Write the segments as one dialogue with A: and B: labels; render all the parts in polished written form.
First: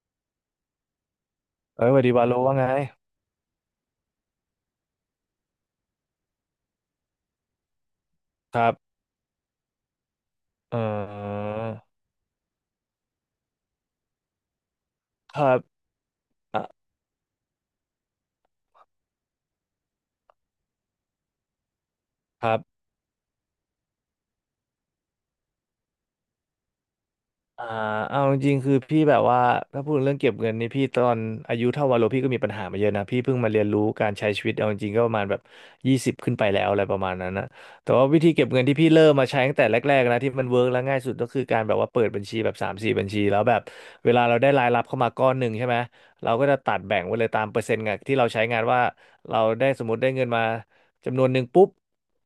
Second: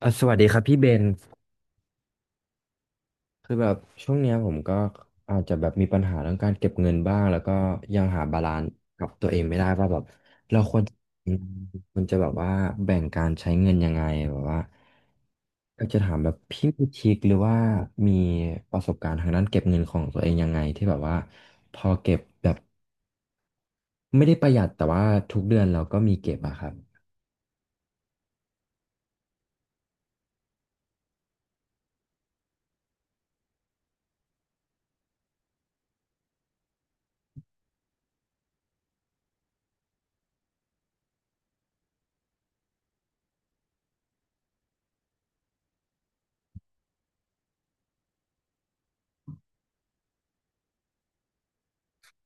A: เอ่ะสวัสดีครับพี่เบน
B: เอ้ยสวัสดีวาโลว่าไง
A: คือแบบช่วงเนี้ยผมก็อาจจะแบบมีปัญหาเรื่องการเก็บเงินบ้างแล้วก็ยังหาบาลา
B: ค
A: นซ์
B: รับ
A: กับตัวเองไม่ได้ว่าแบบเราค
B: เอ่
A: วรอืม
B: อ
A: ควรจะแบบว่าแบ่งการใช้เงินยังไงแบบว่า
B: ครับ
A: อยากจะถามแบบ
B: อ่ะ
A: พี่มีทริคหรือว่ามีประสบการณ์ทางด้านเก็บเงินของตัวเองยังไงที่แบบว่าพอเก็บ
B: ค
A: แบ
B: รั
A: บ
B: บ
A: ไม่ได้ประหยัดแต่ว่าทุกเดือนเราก็มีเก็บอะครับ
B: อ่าเอาจริงๆคือพี่แบบว่าถ้าพูดเรื่องเก็บเงินนี่พี่ตอนอายุเท่าวาโลพี่ก็มีปัญหามาเยอะนะพี่เพิ่งมาเรียนรู้การใช้ชีวิตเอาจริงๆก็ประมาณแบบยี่สิบขึ้นไปแล้วอะไรประมาณนั้นนะแต่ว่าวิธีเก็บเงินที่พี่เริ่มมาใช้ตั้งแต่แรกๆนะที่มันเวิร์กและง่ายสุดก็คือการแบบว่าเปิดบัญชีแบบสามสี่บัญชีแล้วแบบเวลาเราได้รายรับเข้ามาก้อนหนึ่งใช่ไหมเราก็จะตัดแบ่งไว้เลยตามเปอร์เซ็นต์งานที่เราใช้งานว่าเราได้สมมติได้เงินมาจำนวนหนึ่งปุ๊บ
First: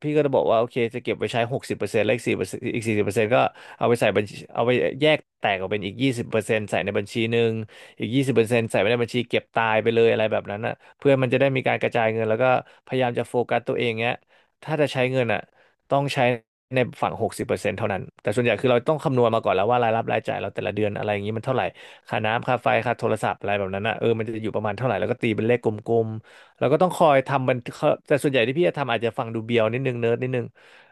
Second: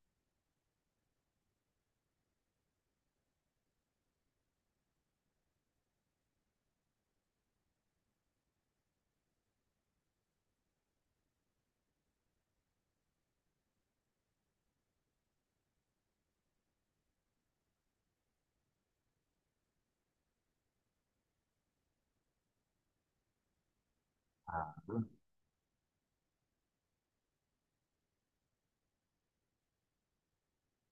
B: พี่ก็จะบอกว่าโอเคจะเก็บไว้ใช้หกสิบเปอร์เซ็นต์และอีก4%อีก40%ก็ เอาไปใส่บัญชีเอาไปแยกแตกออกเป็นอีกยี่สิบเปอร์เซ็นต์ใส่ในบัญชีหนึ่งอีกยี่สิบเปอร์เซ็นต์ใส่ไว้ในบัญชีเก็บตายไปเลยอะไรแบบนั้นอ่ะเพื่อมันจะได้มีการกระจายเงินแล้วก็พยายามจะโฟกัสตัวเองเงี้ยถ้าจะใช้เงินอ่ะต้องใช้ในฝั่งหกสิบเปอร์เซ็นต์เท่านั้นแต่ส่วนใหญ่คือเราต้องคำนวณมาก่อนแล้วว่ารายรับรายจ่ายเราแต่ละเดือนอะไรอย่างนี้มันเท่าไหร่ค่าน้ำค่าไฟค่าโทรศัพท์อะไรแบบนั้นอ่ะมันจะอยู่ประมาณเท่าไหร่แล้วก็ตีเป็นเลขกลมๆแล้วก็ต้องคอยทำมันเขาแต่ส่วนใหญ่ที่พี่จะทำอาจจะฟังดูเบียวนิดนึงเนิร์ดนิดนึง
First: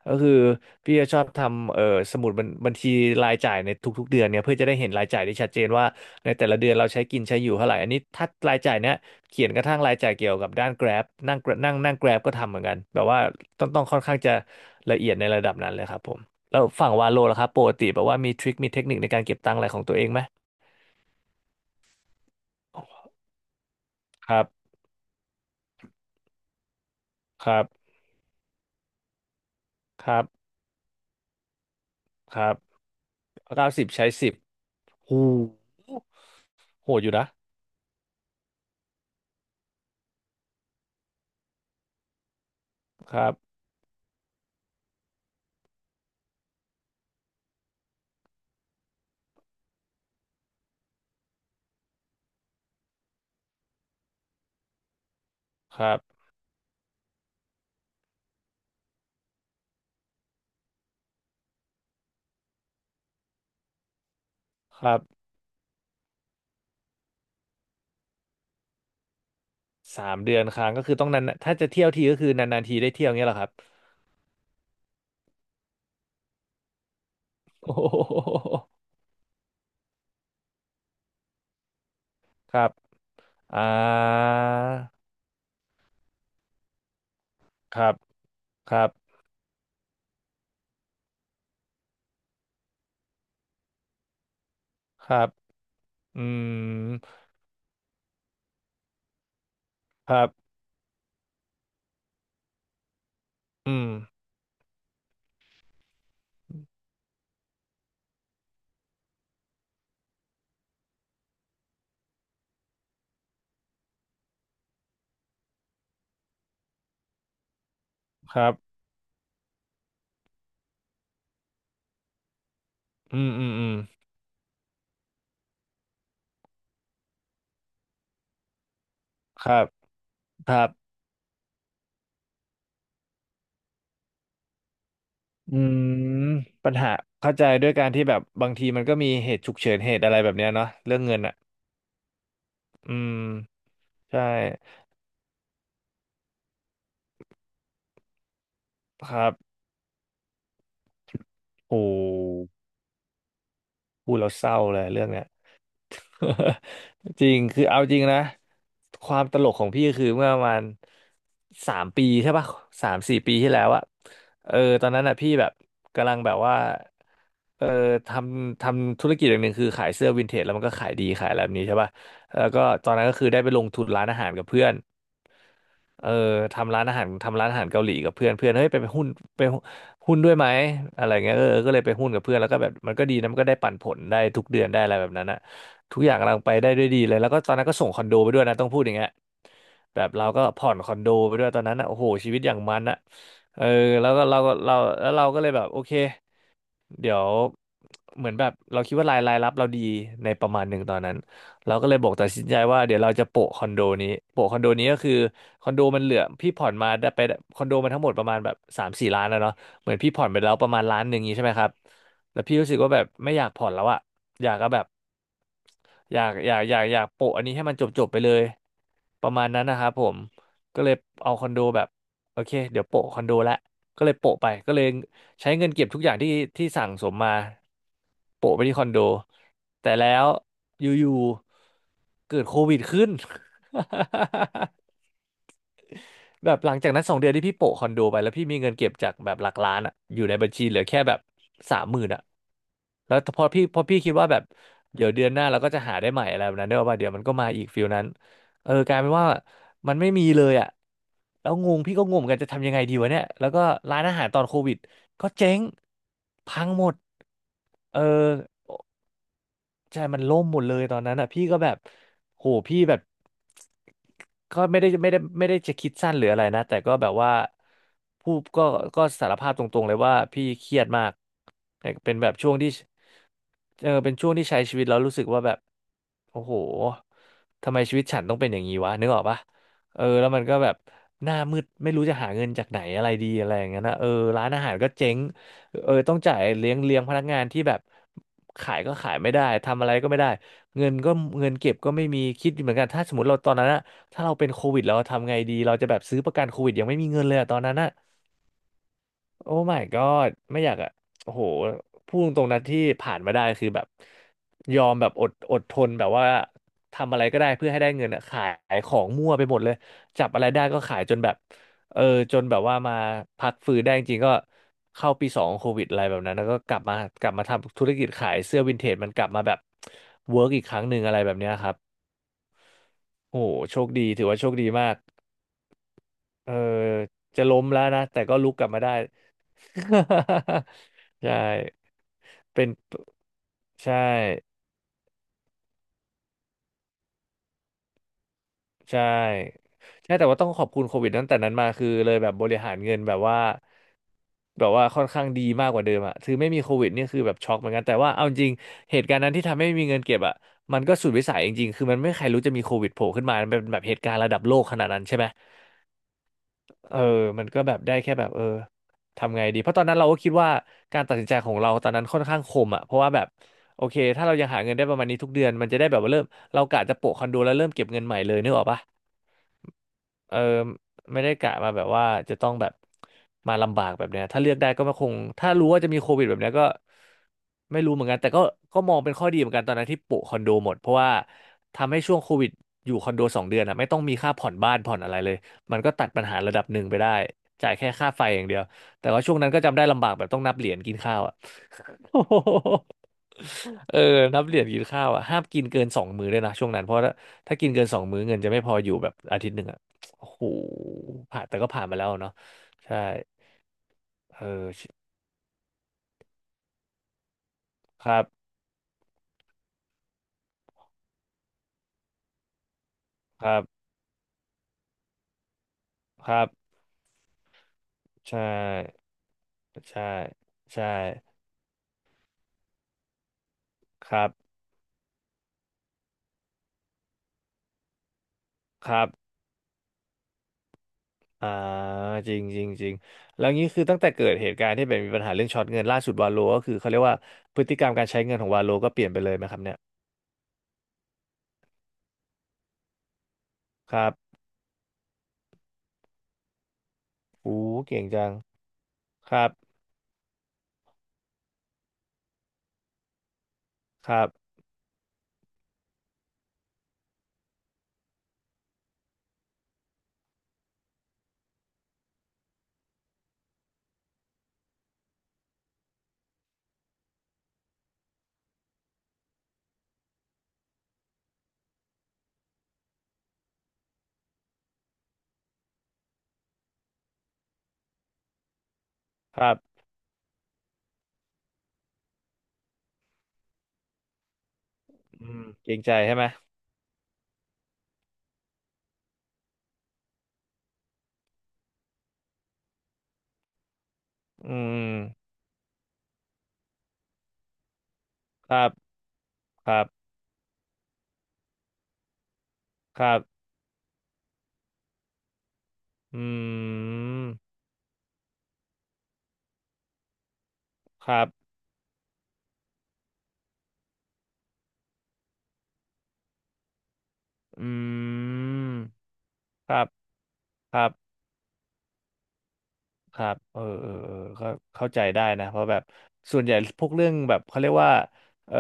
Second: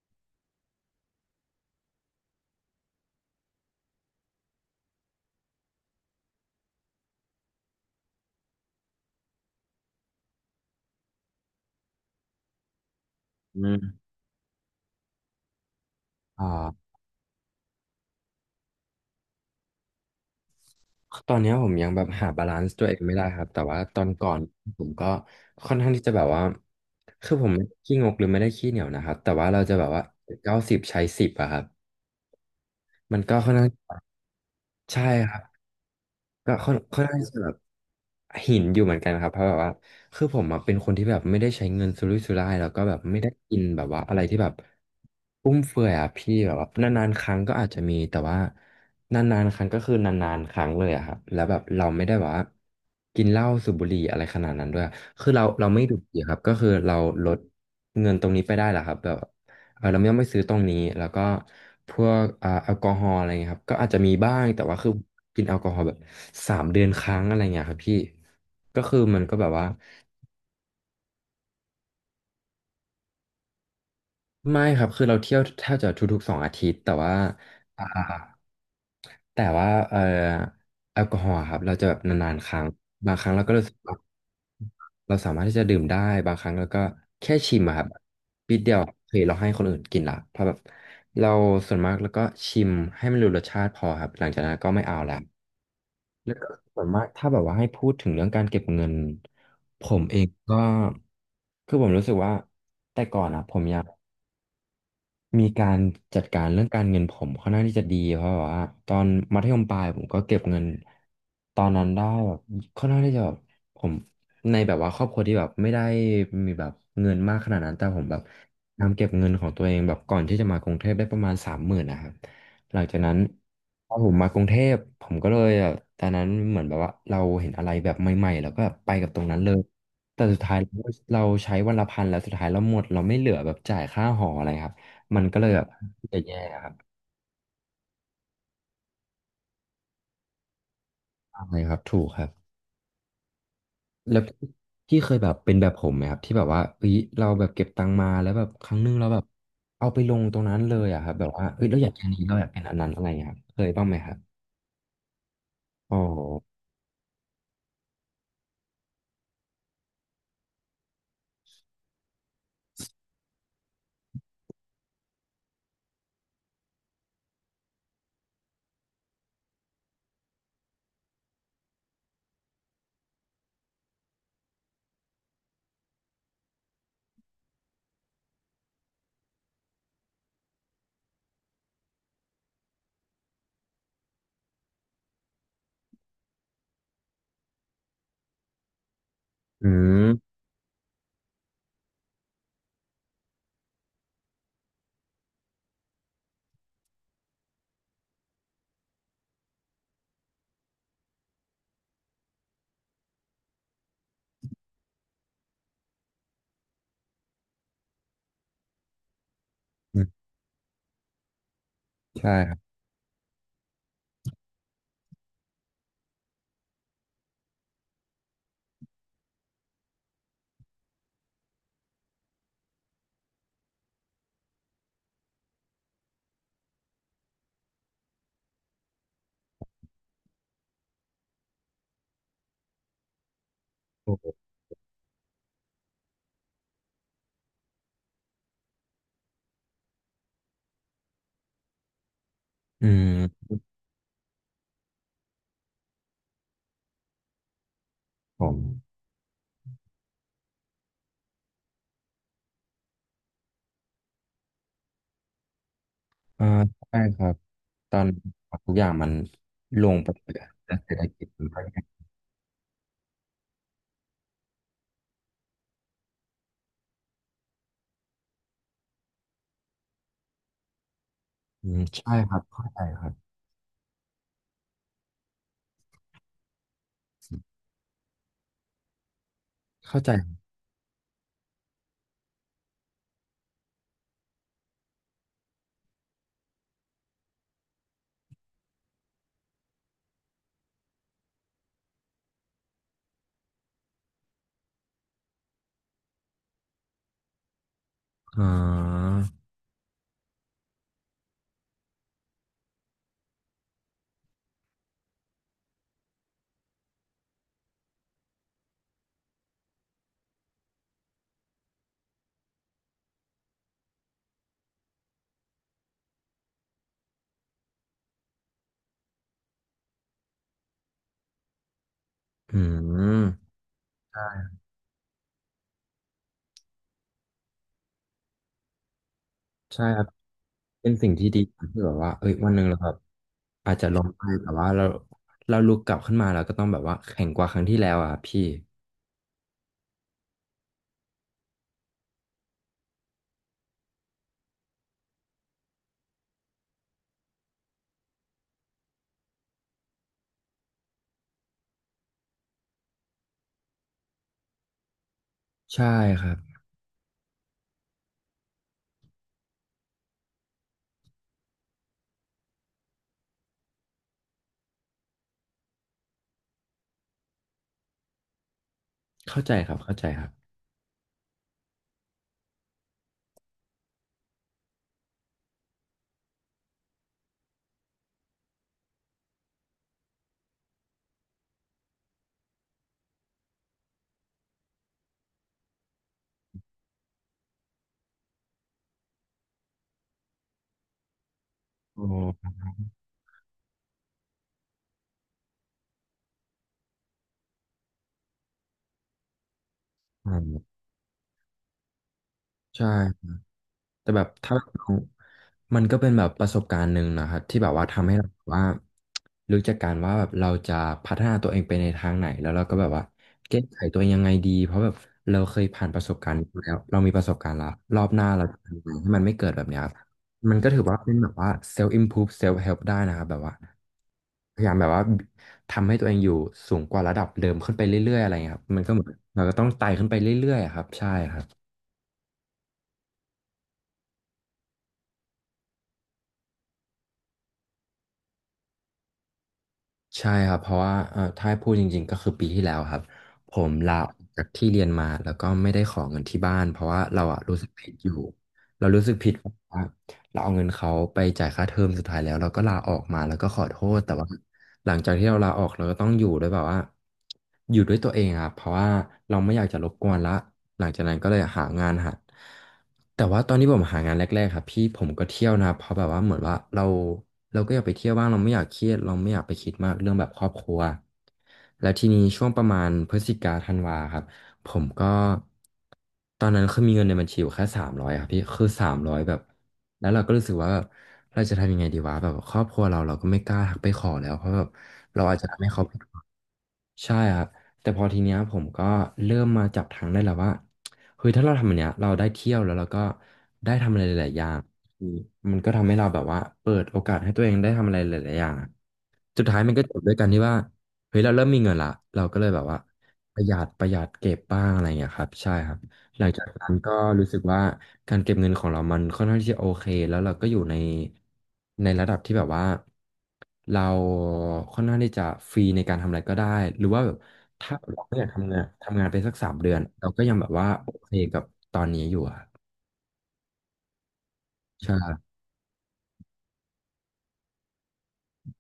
B: ก็คือ พี่จะชอบทำสมุดบัญชีรายจ่ายในทุกๆเดือนเนี่ยเพื่อจะได้เห็นรายจ่ายได้ชัดเจนว่าในแต่ละเดือนเราใช้กินใช้อยู่เท่าไหร่อันนี้ถ้ารายจ่ายเนี้ยเขียนกระทั่งรายจ่ายเกี่ยวกับด้าน Grab นั่ง Grab- นั่งนั่ง Grab ก็ทำเหมือนกันแบบว่า
A: อื
B: ต้องค่อน
A: ม
B: ข้างจะละเอียดในระดับนั้นเลยครับผมแล้ว
A: อ่า
B: ฝั่งวาโลล่ะครับปกติแบบว่ามีทริคมีเทคนิคในการเก็บตังค์อะไรของตัวเองไหม
A: ตอนเนี้ยผมยังแบบหาบาลานซ์ตัวเองไม่ได้ครับแต่ว่าตอนก่
B: ค
A: อน
B: รับ
A: ผมก็ค่อนข้างที่จะแบบว่าคือผ
B: ค
A: ม
B: รั
A: ไม่ได้
B: บ
A: ขี้งกหรือไม่ได้ขี้เหนียวนะครับแต่ว่าเราจะแบบว่า
B: ครับ
A: 90ใช้สิบอะครับ
B: ครับ
A: มันก็ค่อนข้า
B: เก้า
A: ง
B: สิบใช้สิบ
A: ใช่
B: หู
A: ครับ ก็ค่อน
B: โห
A: ค่
B: ด
A: อน
B: อยู่
A: ข้าง
B: นะ
A: จะแบบหินอยู่เหมือนกันครับเพราะแบบว่าคือผมอะเป็นคนที่แบบไม่ได้ใช้เงินสุรุ่ยสุร่ายแล้วก็แบบ
B: ค
A: ไม่
B: รั
A: ได้
B: บ
A: กินแบบว่าอะไรที่แบบฟุ่มเฟือยอะพี่แบบว่านานๆครั้งก็อาจจะมีแต่ว่านานๆครั้งก็คือนานๆครั้งเลยอะครับแล้วแบบเราไม่ได้แบบว่ากินเหล้าสูบบุหรี่อะไรขนาดนั้นด้วยคือเรา
B: ค
A: ไม่
B: รั
A: ดื่
B: บ
A: มเบียร์ครับก็คือเราลดเงินตรงนี้ไปได้แหละครับแบบ เออเราไม่ต้องไปซื้อตรงนี้ แล้วก็พวกแอลกอฮอล์อะไรเงี้ยครับ ก็อาจจะมีบ้าง แต่ว่า
B: ค
A: คือ
B: รับ
A: กินแอลกอฮอล์แบบ3 เดือนครั้งอะไรเงี้ยครับพี่ ก็คือมันก็แบบว่า
B: 3 เดือนครั้งก็คือต้องนานๆถ้าจะเที่ยวทีก็คือนานๆทีได้เที่ยวเงี้ยเหรอครับ
A: ไม่ครับคือเราเที่ยวแทบจะทุกๆ2 อาทิตย์แต่ว่า
B: โอ้โ
A: อ่า
B: ห
A: แต่ว่าแอลกอฮอล์อะครับเราจะแบบนานๆค
B: ค
A: รั้ง
B: รับ
A: บางครั้งเราก็
B: อ่า
A: รู้สึกว่าเราสามารถที่จะดื่มได้บางครั้งเราก็แค่ชิมอะ
B: ค
A: ครับ
B: รับ
A: ปิดเดี
B: ค
A: ยว
B: รับ
A: โอเคเราให้คนอื่นกินละเพราะแบบเราส่วนมากแล้วก็ชิมให้มันรู้รสชาติพอครับหลังจากนั้นก็ไม่เอา
B: ค
A: ละ
B: รับอื
A: แล้วก็ส่วน
B: ม
A: มากถ้าแบบว่าให้พูดถึงเรื่องการเก็บเงินผม
B: ค
A: เอ
B: รั
A: ง
B: บ
A: ก็คือผมรู้สึกว่าแต่ก่อนอะผมอ
B: อื
A: ยาก
B: ม
A: มีการจัดการเรื่องการเงินผมค่อนข้างที่จะดีเพราะแบบว่าตอนมัธยมปลายผมก็เก็บเงินตอนนั้นได้แบบค่อนข้างที่จะแบบผมในแบบว่าครอบครัวที่แบบไม่ได้มีแบบเงินมากขนาดนั้นแต่ผมแบบ
B: ครับ
A: นำเก็บเงินของตัวเองแบบก่อนที่จะมากรุงเทพได้ประมาณ30,000นะครับหลังจากนั้
B: อื
A: น
B: มอืมอืม
A: พอผมมากรุงเทพผมก็เลยแบบตอนนั้นเหมือนแบบว่าเราเห็นอะไรแบบใหม่ๆแล้วก็แบบไปกับตรงนั้น
B: ค
A: เล
B: รั
A: ย
B: บ
A: แต่สุด
B: ค
A: ท้าย
B: รับ
A: เราใช้วันละ 1,000แล้วสุดท้ายเราหมดเราไม่เหลือแบบจ่ายค่าหออะไรครับ มันก็เลย
B: อื
A: แบบ
B: ม
A: จะแย่ครั
B: ปั
A: บ
B: ญหาเข้าใจด้วยการที่แบบบางทีมันก็มีเหตุฉุกเฉินเหตุอะไรแบบเนี้ยเนาะเรื่องเงินอ่ะ
A: ใช่ครับถูกครับ
B: อืม
A: แล้ว
B: ใช่
A: พี่เคยแบบเป็นแบบผมไหมครับที่แบบว่าเอ้ยเราแบบเก็บตังค์มาแล้วแบบครั้งหนึงเรา
B: ค
A: แบบ
B: รับ
A: เอาไปลงตรงนั้นเลยอะครับแบบว่าเอ้ย
B: โอ
A: เราอยากเป็นอันนี้เราอยา
B: ้
A: กเป็นอันนั้นอะไรอย่างเงี้ยครับเคยบ้างไหมค
B: พู
A: รั
B: ด
A: บ
B: แล้วเศร้าเลยเรื่องเนี้ย
A: โอ้โห
B: จริงคือเอาจริงนะความตลกของพี่คือเมื่อประมาณ3 ปีใช่ปะ3-4 ปีที่แล้วอะตอนนั้นอะพี่แบบกำลังแบบว่าเออททำธุรกิจอย่างหนึ่งคือขายเสื้อวินเทจแล้วมันก็ขายดีขายอะไรแบบนี้ใช่ปะแล้วก็ตอนนั้นก็คือได้ไปลงทุนร้านอาหารกับเพื่อน เออทำร้านอาหารทำร้านอาหารเกาหลีกับเพื่อนเพื่อนเฮ้ยไปหุ้นไปหุ้นด้วยไหมอะไรเงี้ยก็เลยไปหุ้นกับเพื่อนแล้วก็แบบมันก็ดีนะมันก็ได้ปันผลได้ทุกเดือนได้อะไรแบบนั้นอะทุกอย่างกำลังไปได้ด้วยดีเลยแล้วก็ตอนนั้นก็ส่งคอนโดไปด้วยนะต้องพูดอย่างเงี้ย
A: อื
B: แบบเรา
A: ม
B: ก็ผ่อนคอนโดไปด้วยตอนนั้นอะโอ้โหชีวิตอย่างมันอะเออแล้วก็เราก็เราแล้วเราก็เลยแบบโอเค เดี๋ยวเหมือนแบบเราคิดว่ารายรับเราดีในประมาณหนึ่งตอนนั้นเราก็เลยบอกตัดสินใจว่าเดี๋ยวเราจะโปะคอนโดนี้โปะคอนโดนี้ก็คือคอนโดมันเหลือพี่ผ่อนมาได้ไปคอนโดมันทั้งหมดประมาณแบบสามสี่ล้านแล้วเนาะเหมือนพี่ผ่
A: อ
B: อนไปแล้วประมาณล้านหนึ่งนี้ใช่ไหมครับ
A: ใช่
B: แล้ว
A: ครั
B: พี่
A: บ
B: รู้สึกว่าแบบไม่อยากผ่อนแล้วอะอยากก็แบบอยากโปะอันนี้ให้มันจบไปเลยประมาณนั้นนะครับผมก็เลยเอาคอนโดแบบโอเคเดี๋ยวโปะคอนโดละก็เลยโปะไปก็เลย ใช้เงินเก็บทุกอย่างที่สั่งสมมาโปะไปที่คอนโดแต่แล้วอยู่ๆเกิดโควิดขึ้น
A: โอ้โห
B: แบบหลังจากนั้นสองเดือนที่พี่โปะคอนโดไปแล้วพี่มีเงินเก็บจากแบบหลักล้านอะอยู่ในบัญชีเหลือแค่แบบสามหมื่นอ่ะ
A: อืม
B: แล้วพอพี่คิดว่าแบบเดี๋ยวเดือนหน้าเราก็จะหาได้ใหม่อะไรแบบนั้นเด้อะว่าเดี๋ยวมันก็มาอีกฟิลนั้น
A: ผม
B: เออกลายเป็นว่ามันไม่มีเลยอ่ะแล้วงงพี่ก็งงเหมือนกันจะทำยังไงดีวะเนี่ยแล้วก็ร้านอาหารตอนโควิดก็เจ๊ง
A: อ่า
B: พังหมด
A: ใช่ครับต
B: เอ
A: อ
B: อ
A: นทุกอย่างมันลง
B: ใช่
A: ไป
B: มัน
A: เลย
B: ล่ม
A: อะ
B: หมด
A: แล้
B: เล
A: ว
B: ย
A: เศร
B: ตอ
A: ษฐ
B: นนั้น
A: กิจ
B: อ่ะ
A: มั
B: พี่
A: น
B: ก็
A: ก็
B: แบบ
A: แย่
B: โหพี่แบบก็ไม่ได้จะคิดสั้นหรืออะไรนะแต่ก็แบบว่าพูดก็สารภาพตรงๆเลยว่าพี่เครียดมาก
A: อืม
B: แต่
A: ใช่
B: เป็นแบ
A: ค
B: บ
A: รับ
B: ช่วง
A: เข้า
B: ที่
A: ใจครับ
B: เออเป็นช่วงที่ใช้ชีวิตแล้วรู้สึกว่าแบบโอ้โหทำไมชีวิตฉันต้องเป็นอย่างนี้วะนึกออกปะ
A: เข้า
B: เออ
A: ใจ
B: แล้วมันก็แบบหน้ามืดไม่รู้จะหาเงินจากไหนอะไรดีอะไรอย่างเงี้ยนะเออร้านอาหารก็เจ๊ง เออต้องจ่ายเลี้ยงพนักงานที่แบบขายก็ขายไม่ได้ทำอะไรก็ไม่ได้เงินก็เงินเก็บก็ไม่มีคิดอยู่เหมือนกันถ้าสมมติเราตอนนั้นอะถ้าเราเป็นโควิดเราทำไงดีเราจะแบบซื้อประกันโควิดยังไม่มีเงินเลยอะตอนนั้นอะ
A: อ่า
B: โอ้ my god ไม่อยากอะโอ้โหพูดตรงๆนะที่ผ่านมาได้คือแบบยอมแบบอดทนแบบว่าทำอะไรก็ได้เพื่อให้ได้เงินอะขายของมั่วไปหมดเลยจับอะไรได้ก็ขายจนแบบเออจนแบบว่ามาพักฟื้นได้จริงๆก็เข้าปีสองโควิดอะไรแบบนั้นแล้วก็กลับมากลับมาทำธุรกิจขายเสื้อวินเทจมันกลับมาแบบเวิร์กอีกครั้งหนึ่งอะไรแบบเนี้ยครับ
A: อืม
B: โอ้โหโชคดีถือว่าโชค
A: ใช่
B: ดีมาก เออจะล้มแล้วนะแต่ก็ลุกกลับมาได้
A: ใช่ครับ เป็นสิ่ง
B: ใช
A: ที่ดีที่
B: ่
A: แบบว่าเอ้ยวันหนึ่
B: เป็
A: ง
B: น
A: เราแบบอาจจะ
B: ใช่
A: ล้มไปแต่ว่าเราลุกกลับขึ้นมาเราก็ต้องแบบว่าแข็งกว่าครั้งที่แล้วอ่ะพี่
B: ใช่ใช่แต่ว่าต้องขอบคุณโควิดตั้งแต่นั้นมาคือเลยแบบบริหารเงินแบบว่าแบบว่าค่อนข้างดีมากกว่าเดิมอะคือไม่มีโควิดนี่คือแบบช็อกเหมือนกันแต่ว่าเอาจริงเหตุการณ์นั้นที่ทำให้ไม่มีเงินเก็บอะมันก็สุดวิสัยจริงๆคือมันไม่มีใครรู้จะมีโควิดโผล่ขึ้นมามันเป็นแบบเหตุการณ์ระดับโลกขนาดนั้นใช่ไหม
A: ใช่ครับ
B: เออมันก็แบบได้แค่แบบเออทำไงดี เพราะตอนนั้นเราก็คิดว่าการตัดสินใจของเราตอนนั้นค่อนข้างคมอ่ะเพราะว่าแบบโอเคถ้าเรายังหาเงินได้ประมาณนี้ทุกเดือน มันจะได้แบบว่าเริ่มเรากะจะโปะคอนโดแล้วเริ่มเก็บเงินใหม่เลยนึกออกปะ
A: เข้าใจครับเข้าใจครับ
B: เออไม่ได้กะมาแบบว่าจะต้องแบบมาลำบากแบบเนี้ยถ้าเลือกได้ก็ไม่คงถ้ารู้ว่าจะมีโควิดแบบเนี้ยก็ไม่รู้เหมือนกันแต่ก็ก็มองเป็นข้อดีเหมือนกันตอนนั้นที่โปะคอนโดหมดเพราะว่าทำให้ช่วงโควิดอยู่คอนโดสองเดือนอ่ะไม่ต้องมีค่าผ่อนบ้านผ่อนอะไรเลยมันก็ตัดปัญหาระดับหนึ่งไปได้จ่ายแค่ค่าไฟอย่างเดียวแต่ว่าช่วงนั้นก็จำได้ลำบากแบบต้องนับเหรียญกินข้าวอ่ะ
A: โอ๋
B: โอ้โ
A: อ
B: หเออนับเหรียญกินข้าวอ่ะห้ามกินเกินสองมื้อเลยนะช่วงนั้นเพราะถ้ากินเกินสองมื้อเงินจะไม่พออยู่แบบอาทิตย์หนึ่งอ่ะโอ้โห
A: ค
B: ผ่านแต่ก็ผ่านมาแล้วเนาะ
A: ใ
B: ใช่
A: ช่ แต่แบบ
B: เอ
A: ถ้า
B: อ
A: ของมันก็เป็นแบบประสบการณ์หนึ่งนะครับที่แบบว่าทำ
B: ค
A: ให้
B: รั
A: เราแบบ
B: บ
A: ว่ารู้จักการว่าแบบเราจะพัฒนาตัวเองไปในทางไหนแล้วเราก็แบบว่า
B: ครั
A: แก้ไข
B: บ
A: ตัวเองยังไงดีเพราะแบบเราเคยผ่านประสบกา
B: ค
A: รณ์
B: รั
A: นี้
B: บ
A: มาแล้วเรามีประสบการณ์ละรอบหน้า
B: ใช่
A: เราจะทำยังไงให้มันไม่เกิดแบบเนี้ยครับ
B: ใช่
A: มันก็ถือ
B: ใช่
A: ว่าเป็นแบบว่า self improve self help ได้นะครับแบบว่า
B: ครับ
A: พยายามแบบว่าทำให้ตัวเองอยู่สูงกว่าระดับเดิมขึ้นไปเรื่อยๆอะไรเงี้ยครับมัน
B: ค
A: ก็เห
B: รั
A: มือน
B: บ
A: เราก็ต้องไต่ขึ้นไปเรื่อยๆอะครับใช่ครับ
B: อ่าจริงจริงจริงแล้วงี้คือตั้งแต่เกิดเหตุการณ์ที่แบบมีปัญหาเรื่องช็อตเงินล่าสุดวาโลก็คือเขาเรียกว่าพฤติกรรมการใช้เงินของวาโลก็เปลี่ยนไปเลยไหมครับเนี่ย
A: ใช่ครับเพราะว่าถ้าให้พูดจริงๆก็คือปีที่แล้วครับผมลา
B: ค
A: อ
B: รั
A: อ
B: บ
A: กจากที่เรียนมาแล้วก็ไม่ได้ขอเงินที่บ้านเพราะว่าเราอะ
B: อู้
A: รู้สึกผิด
B: เก่ง
A: อยู่
B: จัง
A: เรารู้สึกผิ
B: ค
A: ดเพ
B: รับ
A: ราะว่าเราเอาเงินเขาไปจ่ายค่าเทอมสุดท้ายแล้วเราก็ลาออกมาแล้วก็ขอโทษ
B: ค
A: แต่
B: รั
A: ว่า
B: บ
A: หลังจากที่เราลาออกเราก็ต้องอยู่ด้วยแบบว่าอยู่ด้วยตัวเองอะครับเพราะว่าเราไม่อยากจะรบกวนละหลังจากนั้นก็เลยหางานหัดแต่ว่าตอนที่ผมหางานแรกๆครับพี่ผมก็เที่ยวนะเพราะแบบว่าเหมือนว่าเราก็อยากไปเที่ยวบ้างเราไม่อยากเครียดเราไม่อยากไปคิดมากเรื่องแบบครอบครัวแล้วทีนี้ช่วงประมาณพฤศจิกาธันวาครับผมก็ตอนนั้นคือมีเงินในบัญชีอยู่แค่สามร้อยครับพี่คือสามร้อยแบ
B: ค
A: บ
B: รับ
A: แล้วเราก็รู้สึกว่าแบบเราจะทำยังไงดีวะแบบครอบครัวเราก็ไม่กล้าทักไปขอแล้วเพราะแบบเรา
B: อื
A: อาจ
B: ม
A: จะทำ
B: เก
A: ให้
B: รง
A: เขา
B: ใจ
A: ผิดห
B: ใช่
A: วั
B: ไหม
A: งใช่ครับแต่พอทีเนี้ยผมก็เริ่มมาจับทางได้แล้วว่าเฮ้ยถ้าเราทำอันเนี้ยเราได้เที่ยวแล้วเราก็ได้ทำอะไรหลายๆอย่า
B: อื
A: งคือ
B: ม
A: มันก็ทำให้เราแบบว่าเปิดโอกาสให้ตัวเองได้ทำอะไรหลายๆอย่า
B: ค
A: ง
B: รั
A: อะ
B: บ
A: สุดท้าย
B: ค
A: มัน
B: รั
A: ก็
B: บ
A: จบด้วยกันที่ว่าเฮ้ยเราเริ่มมีเงินละเราก็เลยแบบว่า
B: ครั
A: ประ
B: บ
A: หยัดประหยัดเก็บบ้างอะไรอย่างเงี้ยครับใช่ครับ
B: อ
A: หลังจากนั้
B: ื
A: นก็รู้สึก
B: ม
A: ว่าการเก็บเงินของเรามันค่อนข้างที่จะโอเคแล้วเราก็อยู่ใน
B: ครับ
A: ระดับที่แบบว่าเราค่อนข้างที่จะฟรีในการทำอะไรก็ได้หรือว่าแบบ
B: อื
A: ถ้าเราไม่อยากทำ
B: ม
A: งานทำงานไปสักสามเดื
B: ค
A: อ
B: รั
A: น
B: บ
A: เราก็ยังแบบว่า
B: ครั
A: โอ
B: บ
A: เคกับตอนนี้อยู่อะ
B: ครับเออเออเออก็เข้า
A: ใช่
B: ใจได้นะเพราะแบบส่วนใหญ่พวกเรื่องแบบเขาเรียกว่าเออ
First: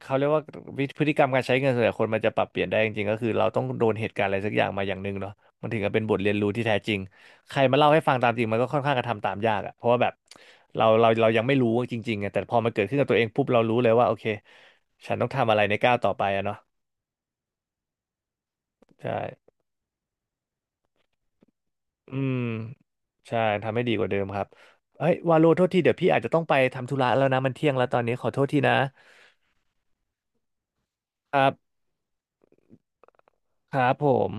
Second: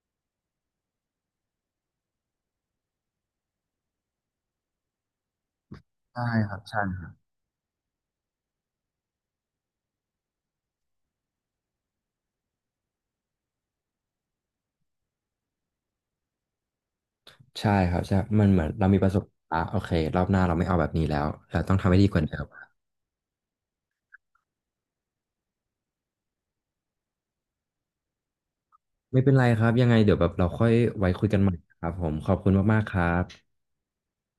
B: เขาเรียกว่าวิพฤติกรรมการใช้เงินส่วนใหญ่คนมันจะปรับเปลี่ยนได้จริงๆก็คือเราต้องโดนเหตุการณ์อะไรสักอย่างมาอย่างหนึ่งเนาะมันถึงจะเป็นบท
A: ใช่
B: เรียนรู้
A: ครับ
B: ที่แท้
A: ใช่
B: จริ
A: ค
B: ง
A: รับ
B: ใครมาเล่าให้ฟังตามจริงมันก็ค่อนข้างกระทำตามยากอะเพราะว่าแบบเรายังไม่รู้จริงๆไงแต่พอมันเกิดขึ้นกับตัวเองปุ๊บเรารู้เลยว่าโอเคฉันต้องทำอะไรในก้าวต่อไปอะเนาะ
A: ใช่ครับใช่มันเหมือนเรามีป
B: ใช่
A: ระสบการณ์ละโอเครอบหน้าเราไม่เอาแบบนี้แล้วเราต้องทำให้ดี
B: อื
A: กว่าเดิ
B: ม
A: ม
B: ใช่ทำให้ดีกว่าเดิมครับเฮ้ยวาโลโทษทีเดี๋ยวพี่อาจจะต้องไปทำธุระแล้วนะมันเที่ยงแล้วตอนนี้ขอโทษทีนะ
A: ไม่เป็นไรครับยังไงเดี๋ยวแบบเราค่อยไว้คุย
B: ค
A: กัน
B: รั
A: ใหม่
B: บ
A: ครับผมขอบคุณมากๆครับ
B: ครับผม